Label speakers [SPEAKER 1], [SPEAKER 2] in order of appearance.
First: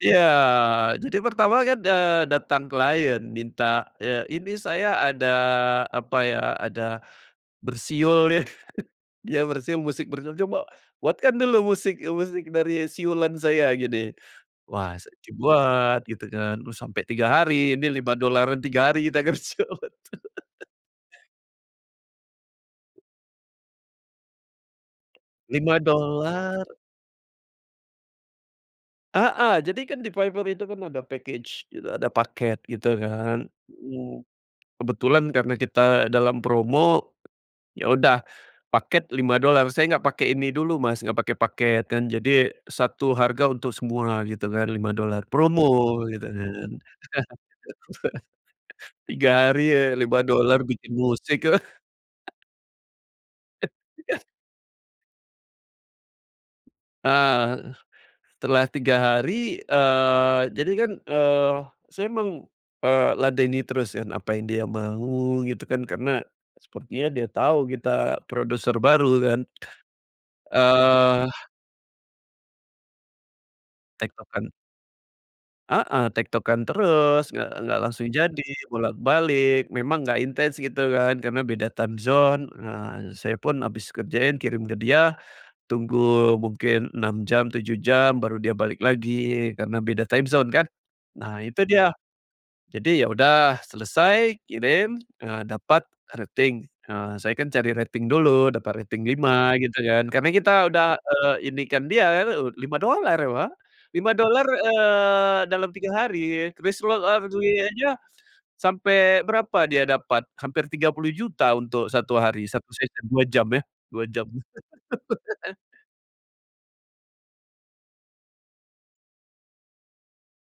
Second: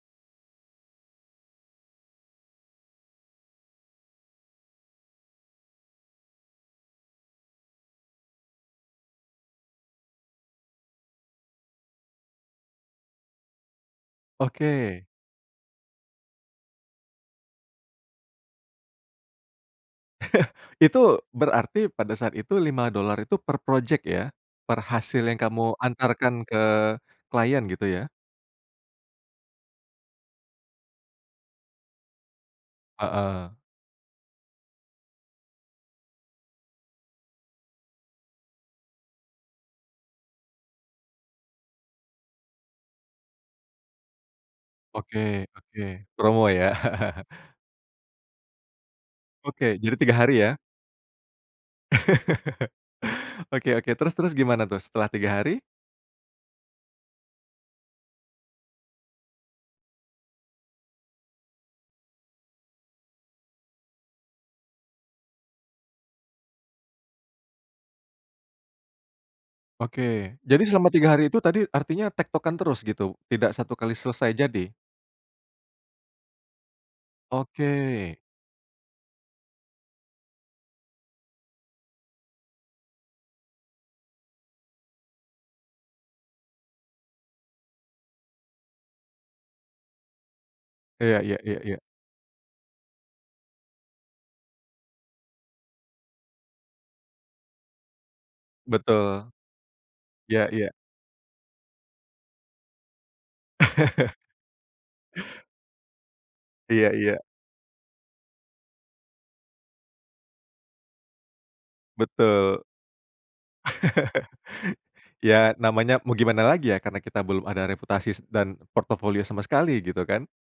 [SPEAKER 1] Iya, jadi pertama kan, eee, datang klien minta ya, "Ini saya ada," apa ya, "ada, bersiul ya," iya, bersiul, "musik bersiul, coba buatkan dulu musik musik dari siulan saya gini." Wah,
[SPEAKER 2] Oke.
[SPEAKER 1] saya coba buat gitu kan, terus sampai 3 hari, nih 5 dolaran 3 hari kita kerja, betul.
[SPEAKER 2] Itu berarti pada saat itu $5 itu per projek, ya? Per hasil yang kamu
[SPEAKER 1] Lima
[SPEAKER 2] antarkan ke
[SPEAKER 1] dolar.
[SPEAKER 2] klien, gitu ya?
[SPEAKER 1] Heeh, jadi kan di Fiverr itu kan ada package gitu, ada paket, gitu kan,
[SPEAKER 2] Heeh.
[SPEAKER 1] iya. Kebetulan karena kita dalam promo, ya, udah paket $5. Saya nggak pakai ini dulu, Mas, nggak pakai paket kan, jadi satu harga untuk semua gitu kan, lima
[SPEAKER 2] Oke,
[SPEAKER 1] dolar promo
[SPEAKER 2] oke,
[SPEAKER 1] gitu
[SPEAKER 2] promo, ya.
[SPEAKER 1] kan, 3 hari
[SPEAKER 2] Oke,
[SPEAKER 1] ya
[SPEAKER 2] jadi 3
[SPEAKER 1] lima
[SPEAKER 2] hari, ya.
[SPEAKER 1] dolar bikin musik.
[SPEAKER 2] Oke oke, terus
[SPEAKER 1] Tiga
[SPEAKER 2] terus gimana tuh setelah 3 hari?
[SPEAKER 1] Ah, setelah 3 hari, eee, jadi kan, eee, saya meng eee, ladeni terus yang, apa yang dia mau, gitu kan. Karena sepertinya dia tahu kita produser baru kan.
[SPEAKER 2] Oke, jadi selama 3
[SPEAKER 1] Eee
[SPEAKER 2] hari itu tadi artinya tektokan terus, gitu? Tidak satu kali selesai
[SPEAKER 1] Tektokan.
[SPEAKER 2] jadi?
[SPEAKER 1] Heeh, tektokan terus, nggak nggak langsung
[SPEAKER 2] Oke.
[SPEAKER 1] jadi, bolak-balik, memang nggak intens, gitu kan, karena beda time zone. Ah, saya pun habis kerjain kirim ke dia, tunggu mungkin 6 jam, 7 jam, baru dia balik lagi karena beda time zone kan.
[SPEAKER 2] Iya iya
[SPEAKER 1] Nah,
[SPEAKER 2] iya
[SPEAKER 1] itu
[SPEAKER 2] iya.
[SPEAKER 1] dia. Jadi, ya udah, selesai, kirim, eee, dapat rating. Eee, saya kan cari rating dulu, dapat rating
[SPEAKER 2] Betul.
[SPEAKER 1] 5, gitu kan, karena
[SPEAKER 2] Iya
[SPEAKER 1] kita
[SPEAKER 2] iya.
[SPEAKER 1] udah, eee, ini kan dia kan, ud $5, wah, lima dolar, eee, dalam 3 hari,
[SPEAKER 2] Iya iya.
[SPEAKER 1] [unintelligible] aja, sampai berapa dia dapat, hampir Rp30.000.000 untuk 1 hari,
[SPEAKER 2] Betul.
[SPEAKER 1] 1 second, 2 jam ya, 2 jam.
[SPEAKER 2] Ya, namanya mau gimana lagi ya, karena kita belum ada reputasi dan portofolio sama sekali, gitu kan.